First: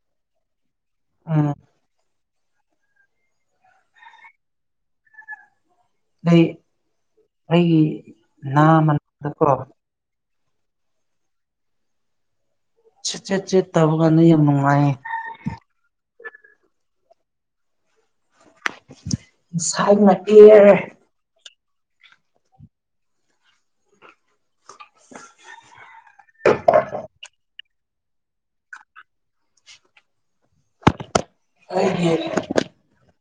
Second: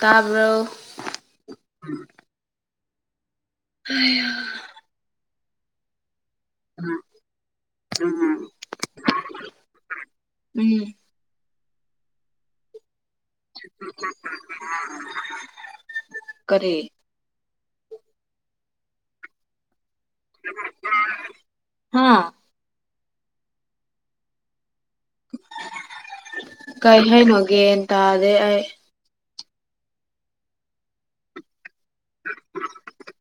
ꯇꯕꯥꯔꯣ ꯎꯝ ꯑ ꯑ ꯑꯩꯒꯤ ꯃ ꯎꯝ ꯦ ꯇꯕꯒꯅ ꯌꯥꯝ ꯃꯪꯉꯏ ꯀꯔꯦ ꯁꯥꯏ ꯃꯄꯤꯔꯦ ꯍꯥꯥ ꯀꯩ ꯍꯥꯏꯩꯅꯣꯒꯦꯟ ꯇꯥꯗꯦ ꯑꯩ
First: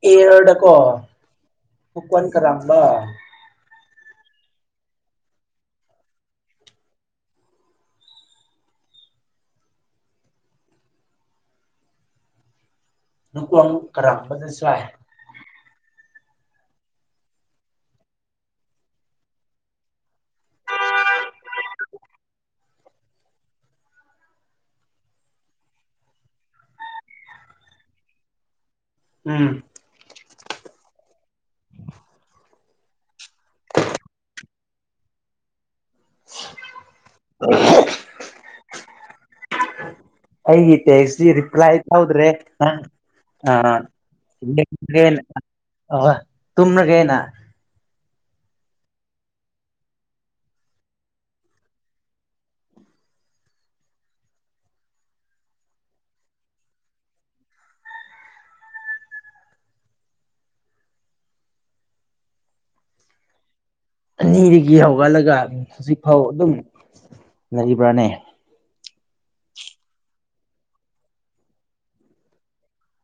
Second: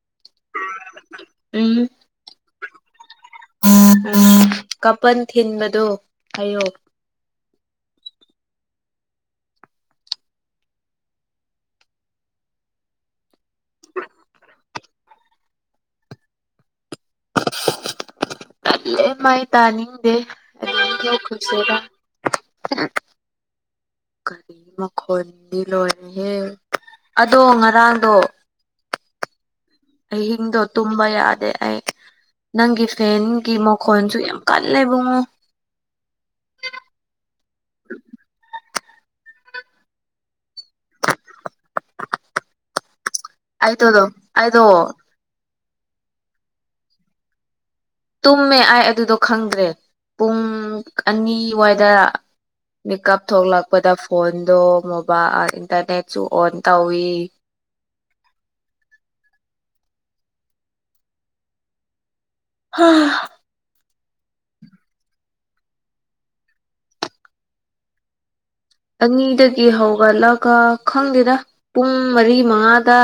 ꯑꯦꯔꯗꯀꯣ ꯎꯝ ꯐꯨ ꯋꯥꯟ ꯀꯔꯝꯕ ꯎꯝ ꯀꯄꯟ ꯊꯤꯟꯕꯗꯣ ꯍꯥꯏꯌꯨ ꯅꯣ ꯈꯔꯁꯨꯥꯏ [inaudible] ꯑꯩ ꯃꯥꯏ ꯇꯥꯅꯤꯡꯗꯦ ꯑꯗꯨꯁꯗ ꯀꯔꯤ ꯃꯈꯈꯅꯤꯗꯤ ꯂꯣꯏꯍꯦ ꯑꯗꯣ ꯉꯔꯥꯡꯗꯣ ꯎꯝ ꯑ ꯍꯤꯡꯗꯣ ꯇꯨꯝꯕ ꯌꯥꯗꯦ ꯑꯩ ꯅꯪꯒꯤ ꯐꯦꯟꯒꯤ ꯃꯈꯣꯟꯁꯨ ꯌꯥꯝ ꯀꯜꯂꯦꯕꯨꯡꯉꯣ [inaudible] ꯑꯩꯒꯤ ꯇꯦꯛꯁꯁꯤ ꯔꯤꯄ꯭ꯂꯥꯏ ꯇꯧꯗ꯭ꯔꯦ ꯑ ꯑ ꯑꯩꯗꯣꯗꯣ ꯑꯩꯗꯣ ꯇꯨꯅꯒꯅ ꯇꯨꯝꯃꯦ ꯑꯩꯥꯏ ꯑꯗꯨꯗꯣ ꯈꯪꯗ꯭ꯔꯦ ꯄꯨꯡ ꯑꯅꯤꯋꯥꯏꯗ ꯃꯤꯀꯞ ꯊꯣꯛꯂꯛꯄꯗ ꯐꯣꯟꯗꯣꯣꯕꯥ ꯏꯟꯇꯔꯅꯦꯠꯁꯨ ꯑꯣꯟ ꯇꯧꯋꯤ [unintelligible] ꯍ ꯑꯅꯤꯗꯒꯤ ꯍꯧꯒꯠꯂꯒ ꯍꯧꯖꯤꯛꯐꯥꯎ ꯑꯗꯨꯝ ꯂꯩꯕ꯭ꯔꯥꯅꯦ ꯑꯅꯤꯗꯒꯤ ꯍꯧꯒꯠꯂꯒ ꯈꯪꯗꯦꯗ ꯄꯨꯡ ꯃꯔꯤ ꯃꯉꯥꯗ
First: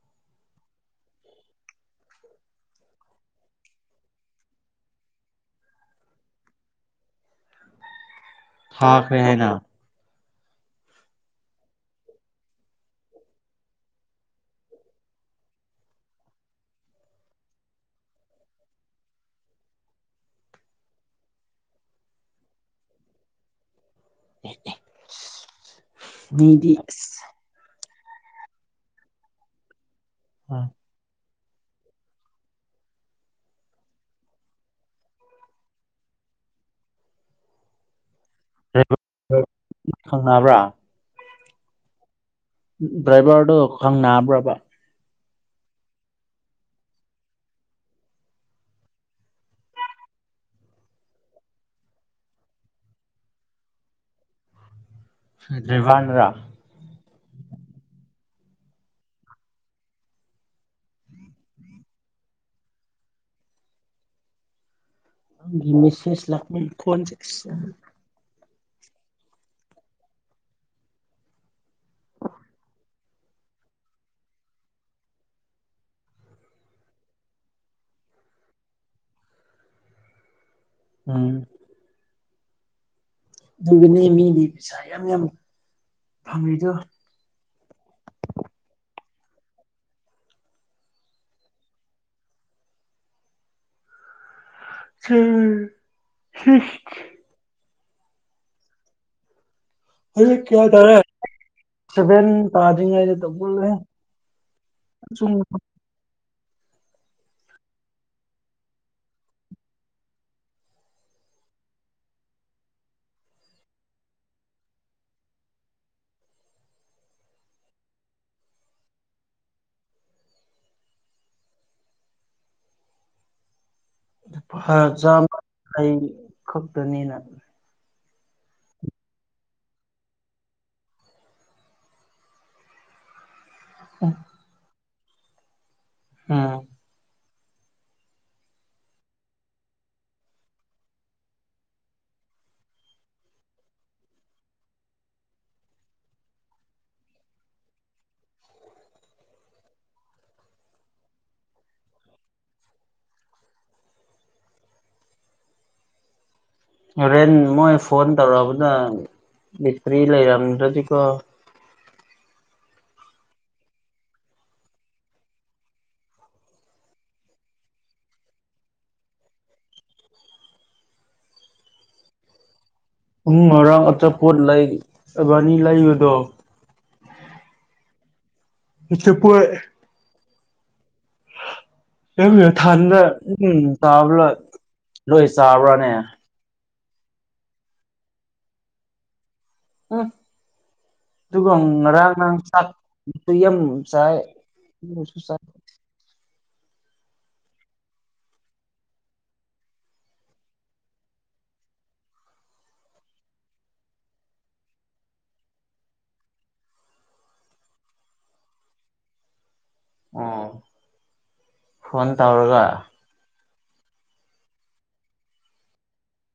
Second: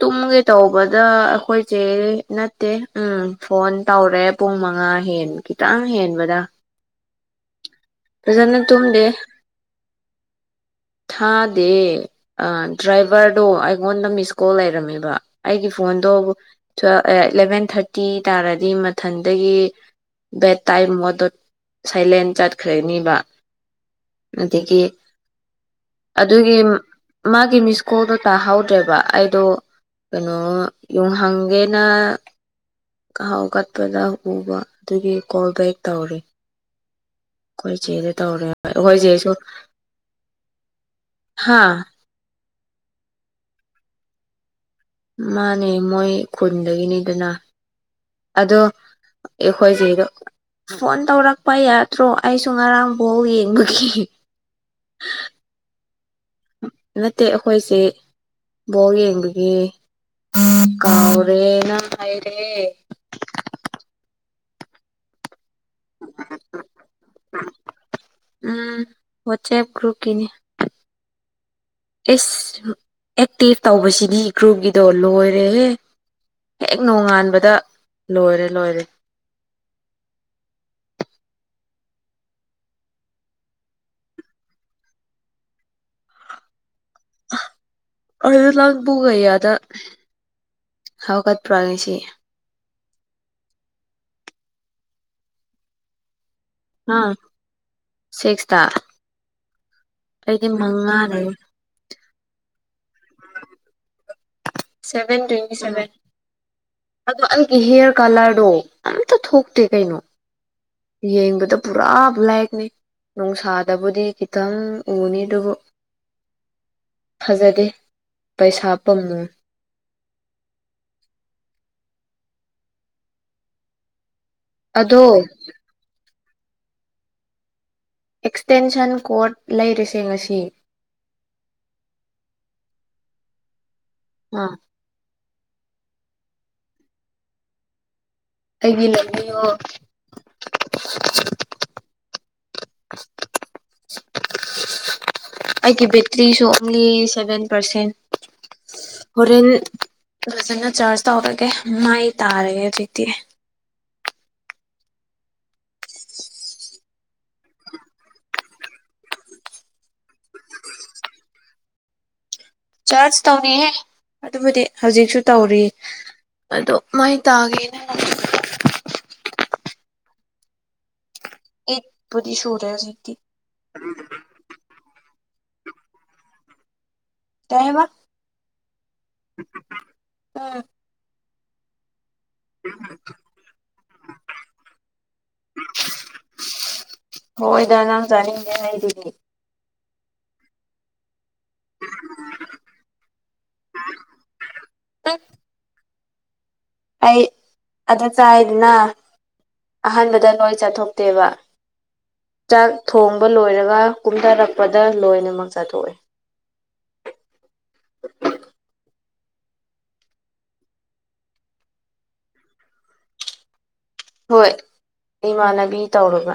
ꯇꯨꯝꯒꯦ ꯇꯧꯕꯗ ꯑꯩꯈꯣꯏꯁꯦ ꯅꯠꯇꯦ ꯎꯝ ꯐꯣꯟ ꯇꯧꯔꯦ ꯄꯨꯡ ꯃ ꯃꯉꯥ ꯍꯦꯟ ꯈꯤꯇꯪ ꯍꯦꯟꯕꯗ ꯑꯗꯨꯖꯅ ꯇꯨꯡ ꯗꯦ ꯊꯥꯈ꯭ꯔꯦ ꯍꯥꯏꯅ ꯊꯥꯗꯦ ꯗ꯭ꯔꯥꯏꯚꯔꯗꯣ ꯑꯩꯉꯣꯟꯗ ꯃꯤꯁ ꯀꯣꯜ ꯂꯩꯔꯝꯃꯦꯕ ꯑꯩꯒꯤ ꯐꯣꯟꯗꯣ ꯏꯂꯦꯚꯦꯟ ꯊꯥꯔꯇꯤ ꯇꯥꯔꯗꯤ ꯃꯊꯟꯗꯒꯤ ꯕꯦꯠ ꯇꯥꯏꯝ ꯃꯗꯨꯠ ꯁꯥꯏꯂꯦꯟ ꯆꯠꯈ꯭ꯔꯅꯤꯕ ꯑꯗꯒꯤ ꯑꯗꯨꯒꯤ ꯃꯤꯗꯤ ꯑꯁ ꯃꯥꯒꯤ ꯁ꯭ꯀꯨꯜꯗꯣ ꯇꯥꯍꯧꯗ꯭ꯔꯦꯕ ꯑꯩꯗꯣ ꯀꯩꯅꯣ ꯌꯨꯡꯍꯪꯒꯦꯅ ꯈꯥꯎ ꯀꯠꯄꯗ ꯎꯕ ꯑꯗꯨꯒꯤ ꯀꯣꯜ ꯕꯦꯛ ꯇꯧꯔꯤ ꯑꯩꯈꯣꯏ ꯆꯦꯗ ꯇꯧꯔ ꯑꯩꯈꯣꯏ ꯆꯦꯁꯨ ꯈꯪꯅꯕ꯭ꯔꯥ ꯍꯥꯥ ꯗ꯭ꯔꯥꯏꯚꯔꯗꯣ ꯈꯪ ꯕ꯭ꯔꯕ ꯃꯥꯅꯦ ꯃꯣꯏ ꯈꯨꯟꯗꯒꯤꯅꯤꯗꯅ ꯑꯗꯣ ꯑꯦꯈꯣꯏꯁꯤꯗꯣ ꯐꯣꯟ ꯇꯧꯔꯛꯄ ꯌꯥꯗ꯭ꯔꯣ ꯑꯩꯁꯨ ꯉꯔꯥꯡꯐꯥꯎ ꯌꯦꯡꯕꯒꯤ ꯦꯚꯟ ꯔ ꯅꯠꯇꯦ ꯑꯩꯈꯣꯏꯁꯦ ꯕꯣꯜ ꯌꯦꯡꯕꯒꯤ ꯀꯥꯎꯔꯦꯅ ꯃꯩꯔꯦ ꯃꯤꯁꯁ ꯂ ꯀꯣꯟ ꯆꯦ ꯎꯝ ꯋꯥꯆꯦ ꯭ꯔꯨꯀꯤꯅꯦ ꯑꯦꯁ ꯑꯦꯛꯇꯤꯞ ꯇꯧꯕꯁꯤꯅꯤ ꯒ꯭ꯔꯨꯞꯀꯤꯗꯣ ꯂꯣꯏꯔꯦꯍꯦ ꯍꯦꯛ ꯅꯣꯡꯉꯥꯟꯕꯗ ꯂꯣꯏꯔꯦ ꯂꯣꯏꯔꯦ ꯎꯝ ꯑꯗꯨꯒꯒꯤꯅꯦ ꯃꯤꯗꯤ ꯄꯩꯁꯥ ꯌꯥꯝ ꯌꯥꯝ ꯐꯪꯉꯗꯣ ꯑꯗꯨ ꯂ ꯄꯒꯗ ꯍꯥꯎꯀꯠ ꯄ꯭ꯔꯣ ꯉꯥꯁꯤ ꯍꯝ ꯍ ꯁꯤꯁꯇ ꯑꯩ ꯀꯌꯥ ꯇꯥꯔꯦ ꯁꯤꯕꯦꯟ ꯇꯗꯔꯤ ꯁꯚꯦꯟ ꯇ꯭ꯋꯦꯟꯇꯤ ꯁꯚꯦꯟ ꯑꯗꯣ ꯑꯩꯒꯤ ꯍꯤꯌꯔ ꯀꯂꯔꯗꯣ ꯑꯝꯇ ꯊꯣꯛꯇꯦ ꯀꯩꯅꯣ ꯌꯦꯡꯕꯗ ꯄꯨꯔꯥ ꯂꯥꯏꯛꯅꯦ ꯅꯨꯡꯁꯥꯗꯕꯨꯗꯤ ꯈꯤꯇꯪ ꯎꯅꯤ ꯑꯗꯨꯕꯨ ꯐꯖꯗꯦ ꯄꯩꯁꯥ ꯄꯥꯝꯃꯨꯏ ꯐ ꯑꯗꯣ ꯆꯥꯝꯃ ꯑꯩ ꯈꯛꯇꯅꯦꯅ ꯑꯗꯨ ꯑꯦꯛꯁꯇꯦꯟꯁꯟ ꯀꯣꯔꯠ ꯂꯩꯔꯤꯁꯦ ꯉꯁꯤ [unintelligible] ꯑꯥ ꯑꯝ ꯑꯩꯒꯤ ꯂꯝꯕꯤꯌꯣ ꯑꯩꯒꯤ ꯕꯦꯇ꯭ꯔꯤꯁꯨ ꯑꯣꯡꯂꯤ ꯁꯚꯦꯟ ꯄꯥꯔꯁꯦꯟ ꯍꯣꯔꯦꯟ ꯐꯖꯅ ꯆꯥꯔꯆ ꯇꯧꯔꯒꯦ ꯃꯥꯏ ꯇꯥꯔꯒꯦ ꯑꯗꯨꯗꯤ ꯍꯣꯔꯦꯟ ꯃꯣꯏ ꯐꯣꯟ ꯇꯧꯔꯛꯑꯕꯗ ꯇ꯭ꯔꯤ ꯂꯩꯔꯝꯗꯖꯤꯀꯣ ꯆꯥꯖꯁ ꯇꯧꯅꯤꯍꯦ ꯑꯗꯨꯕꯨꯗꯤ ꯍꯧꯖꯤꯛꯁꯨ ꯇꯧꯔꯤꯌꯦ ꯑꯗꯣ ꯃꯥꯏ ꯇꯥꯒꯦꯅ ꯑꯦꯕꯗꯤ ꯁꯣꯔꯔꯦ ꯁꯤ ꯑꯨꯡ ꯃꯔꯥꯡ ꯑꯆꯥꯄꯣꯠ ꯂꯩ ꯑꯕꯥꯅꯤ ꯂꯩꯕꯗꯣ ꯀꯩꯑꯕꯥ ꯑꯆꯥꯄꫭꯠ ꯑꯥ ꯀ ꯊꯥꯟꯗ ꯎꯝ ꯇꯥꯕ꯭ꯔꯥ ꯂꯣꯏ ꯆꯥꯕ꯭ꯔꯥꯅꯦ ꯍꯏꯗꯅꯥꯝ ꯆꯅꯤ ꯂꯩꯗꯤꯅꯤ ꯎꯝ ꯑꯗꯨꯒ ꯉꯔꯥꯡ ꯉꯥꯡ ꯆꯥꯛꯄꯁꯨ ꯌꯥꯝ ꯆꯥꯏ ꯎꯝ ꯆꯥꯏ ꯑꯩ ꯑꯗꯨ ꯆꯥꯏꯗꯅ ꯑꯍꯥꯟꯕꯗ ꯂꯣꯏ ꯆꯠꯊꯣꯛꯇꯦꯕ ꯆꯥꯛ ꯊꯣꯡꯕ ꯂꯣꯏꯔꯒ ꯀꯨꯝꯊꯔꯛꯄꯗ ꯂꯣꯏꯅꯃꯛ ꯆꯥꯊꯣꯛꯏ [unintelligible] ꯑꯣ ꯐꯣꯟꯣꯟ ꯇꯧꯔꯒ ꯍꯣꯏ ꯏꯃꯥꯟꯅꯕꯤ ꯇꯧꯔꯕ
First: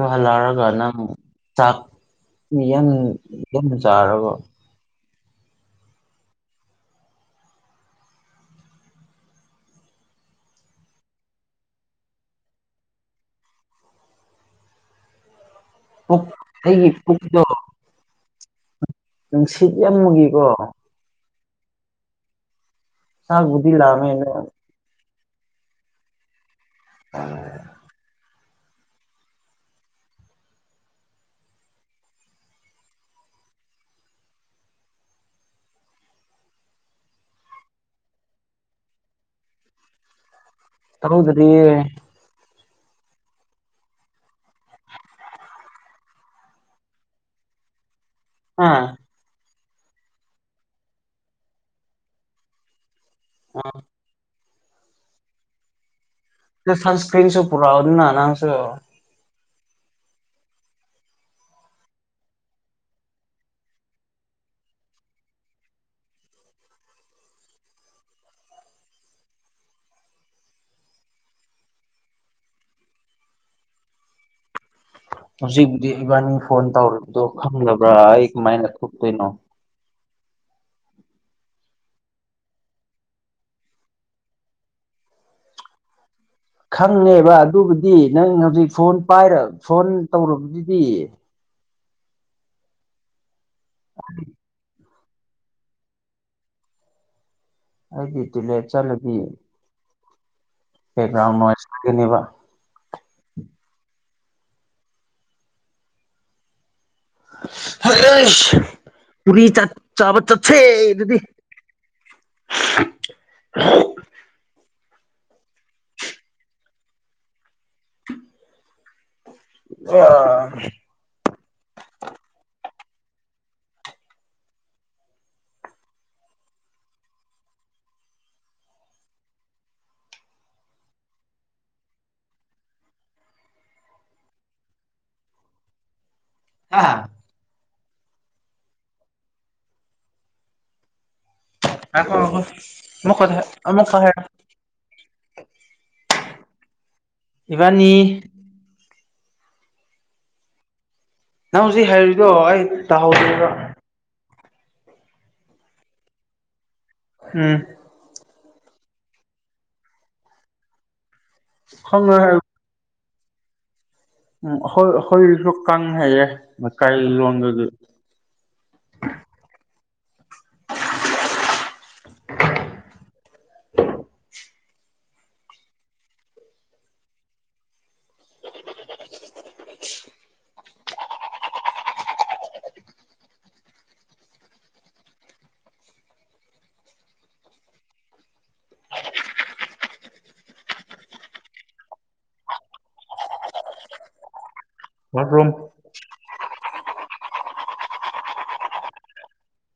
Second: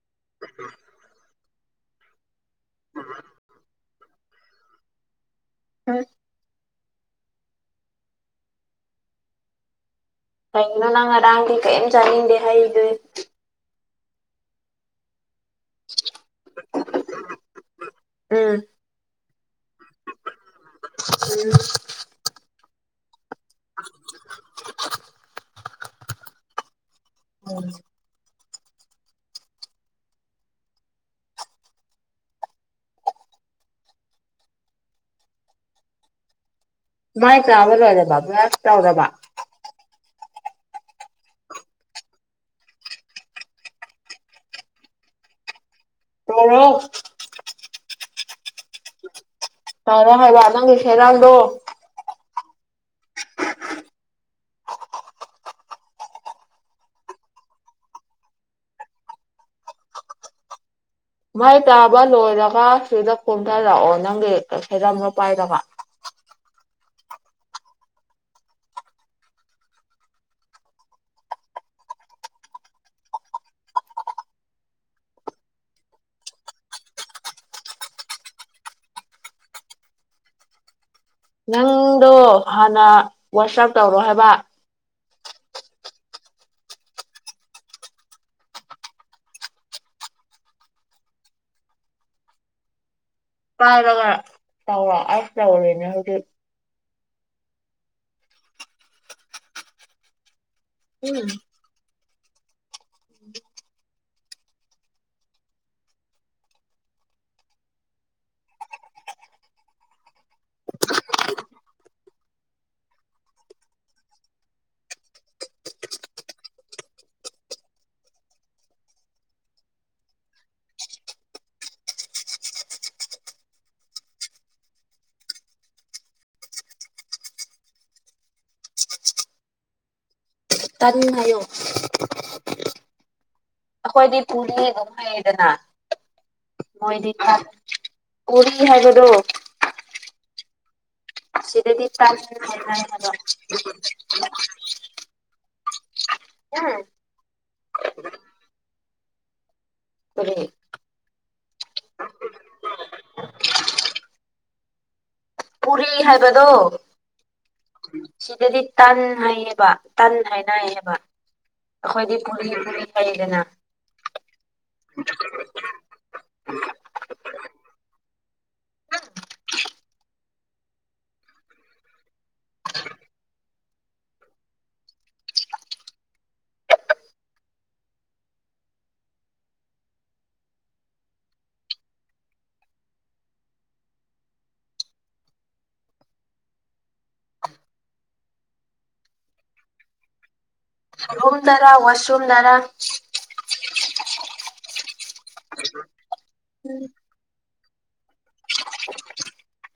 ꯑꯝ ꯍꯜꯂꯔꯒꯅ ꯁꯥꯞ ꯌꯥꯝ ꯌꯥꯝꯟ ꯆꯥꯔꯔꯕ ꯎꯝ ꯀꯩꯒꯤꯅꯣ ꯅꯪ ꯉꯔꯥꯡꯗꯤ ꯀꯔꯤꯝ ꯆꯥꯅꯤꯡꯗꯦ ꯍꯥꯏꯗ ꯄꯨꯛ ꯑꯩꯒꯤ ꯄꯨꯛꯇꯥ ꯎꯝ ꯅꯨꯡꯁꯤꯠ ꯌꯥꯝꯕꯒꯥ ꯀꫭ ꯊꯜ ꯑꯕꯨꯗꯤ ꯂꯑ ꯎꯝ ꯃꯥꯏ ꯇꯕꯂ ꯑꯣꯏꯗꯕ ꯕꯔꯥꯔꯁ ꯇꯧꯗꯕ ꯍꯧꯗꯗꯤꯦ ꯔꯔꯣ ꯑꯥ ꯐꯗ ꯍꯥꯏ ꯂ ꯅꯪꯒꯦ ꯍꯦꯔꯜꯗꯣ ꯁꯟꯁꯀ꯭ꯔꯤꯟꯁꯨ ꯄꯨꯔ ꯑꯣꯏꯅꯤꯅ ꯅꯥꯡꯁꯨ ꯃꯥꯏ ꯇꯥꯕ ꯂꯣꯏꯔꯒ ꯁꯤꯗ ꯀꯣꯝꯊꯔꯛꯑꯣ ꯅꯪꯒꯤ ꯀꯩ ꯈꯩꯔꯝꯅꯣ ꯄꯥꯏꯔꯒ [unintelligible] ꯍꯧꯖꯤꯛꯕꯨꯗꯤ ꯏꯕꯥꯅꯤ ꯐꯣꯟ ꯇꯧꯔꯤꯕꯗꯣ ꯈꯪꯕ꯭ꯔꯥ ꯑꯩ ꯀꯃꯥꯏꯅ ꯊꯣꯛꯇꯣꯏꯅꯣ ꯄꯨꯡꯗꯣ ꯍꯥꯟꯅ ꯋꯥꯆꯞ ꯇꯧꯔꯣ ꯍꯥꯏꯕ ꯈꯪꯉꯦꯕ ꯑꯗꯨꯕꯨꯗꯤ ꯅꯪ ꯍꯧꯖꯤꯛ ꯐꯣꯟ ꯄꯥꯏ ꯐꯣꯟ ꯇꯧꯔꯕꯗꯨꯗꯤ ꯀꯥꯏ ꯅ ꯆ ꯑꯁ ꯇꯔꯅꯦ ꯍꯧꯖꯤ ꯑꯩꯗꯤꯇꯨꯂ ꯆꯂꯗꯤꯌꯦ ꯀꯕꯥꯎꯥꯏꯒꯤꯕ ꯎꯝ ꯍ ꯄꯨꯔꯤ ꯆ ꯆꯥꯕ ꯆ ꯗꯤ ꯎ ꯑ ꯇꯥꯟꯉꯌꯣ ꯑꯩꯈꯣꯏꯗꯤ ꯄꯨꯔꯤ ꯑꯗꯨꯝ ꯍꯩꯌꯦꯗꯅ ꯃꯣꯏꯗꯤ ꯊ ꯀꯔꯤ ꯍꯥꯏꯕꯗꯣ ꯁꯤꯗꯗꯤ ꯇꯥꯟ ꯉꯥꯏꯈꯣ ꯍꯥꯏ ꯍꯂꯣ ꯑꯃꯨꯛꯀ ꯑꯃꯨꯛꯀ ꯍꯥꯏꯔꯣ ꯑ ꯏꯕꯥꯅꯤ ꯀꯔꯤꯦ ꯅꯪ ꯍꯧꯖꯤꯛ ꯍꯩꯔꯔꯤꯗꯣ ꯑꯩ ꯇꯥꯍꯧꯗꯦꯗ ꯄꯨꯔꯤ ꯍꯥꯏꯕꯗꯣ ꯎꯝ ꯁꯤꯗꯗꯤ ꯇꯟ ꯍꯥꯏꯌꯦꯕ ꯇꯟ ꯍꯥꯏꯅ ꯍꯥꯏꯌꯦꯕ ꯈꯪꯉꯦ ꯑꯩꯈꯣꯏꯗꯤ ꯄꯨꯔꯤ ꯄꯨꯔꯤ ꯀꯩꯗꯅ ꯎꯝꯣꯏ ꯑꯩꯈꯣꯏꯁꯨ ꯀꯪꯉ ꯍꯥꯏꯩꯌꯦꯦ ꯂꯩꯀꯥꯏ ꯂꯣꯟꯗꯨꯗꯤ ꯎ [unintelligible] [unintelligible] ꯔꯣꯝ ꯔꯥ ꯋꯥꯁꯔꯨꯝ ꯔꯥ ꯃꯥꯣꯝ ꯎꯝ [unintelligible]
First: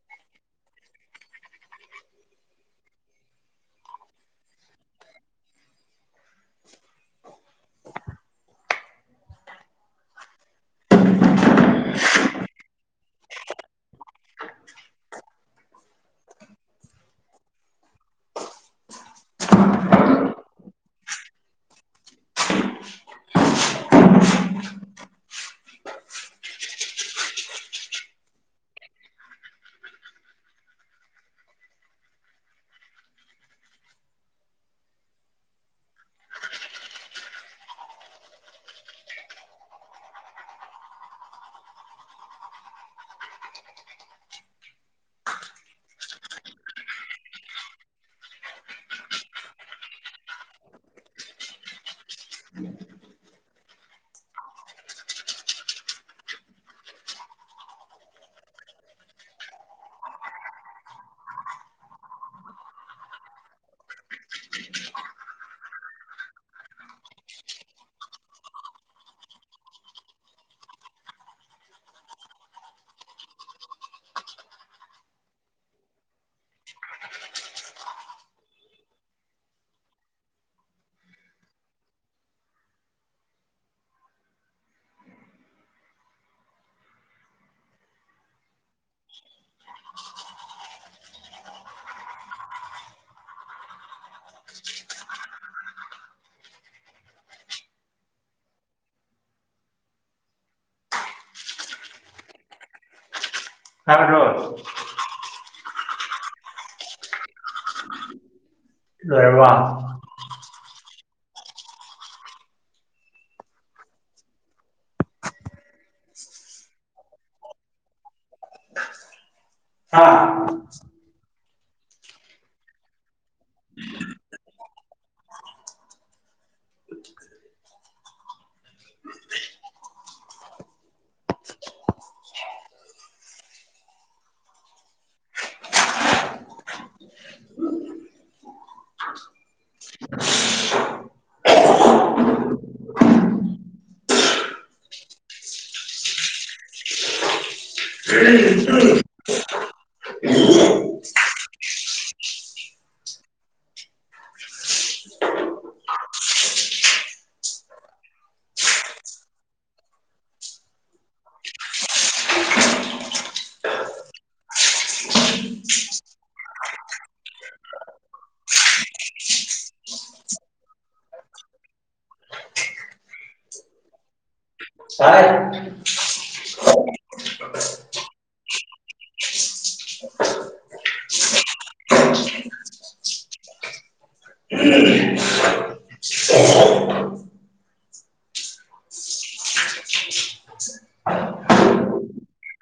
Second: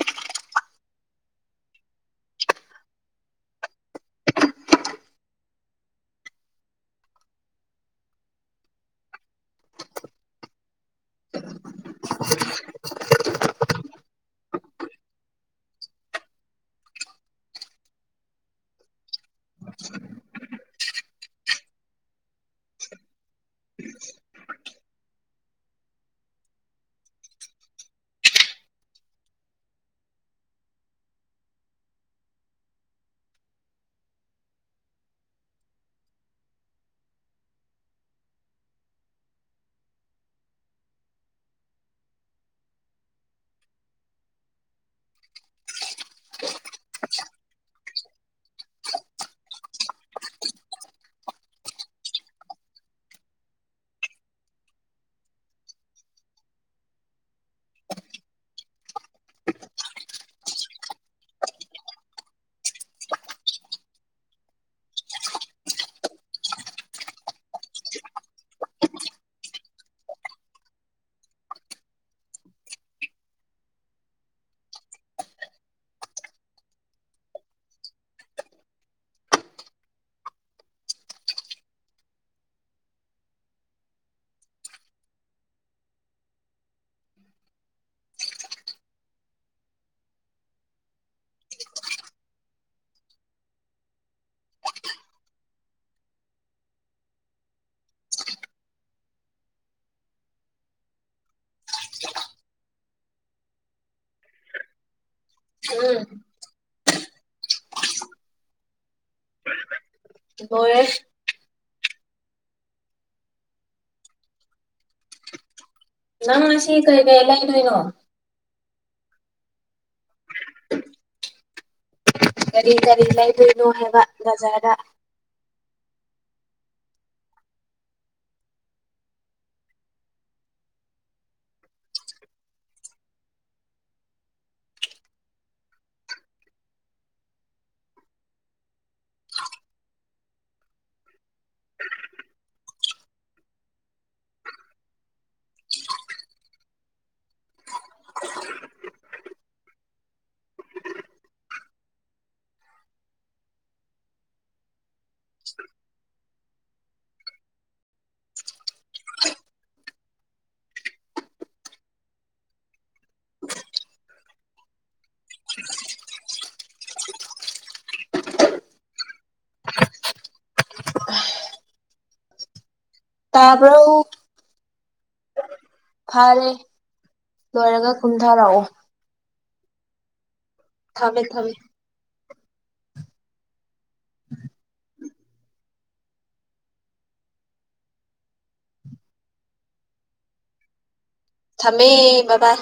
[unintelligible] ꯀꯔ ꯔꯣ ꯎꯝ ꯂꯩꯔ ꯋꯥ ꯦ [unintelligible] ꯅꯪꯁꯤ ꯀ ꯏꯦꯂ ꯏꯗꯣꯏꯅꯣ ꯍꯥ ꯀꯔꯤ ꯀꯔꯤ ꯂꯩꯗꯣꯏꯅꯣ ꯍꯥꯏꯕ ꯖꯥꯔꯗ ꯇꯕ ꯇꯥꯏ ꯐꯔꯦ ꯂꯣꯏꯔꯒ ꯀꯨꯝꯊꯔꯛꯑꯣ ꯊꯃꯦ ꯊꯃꯦ ꯊꯃꯦ ꯕꯥ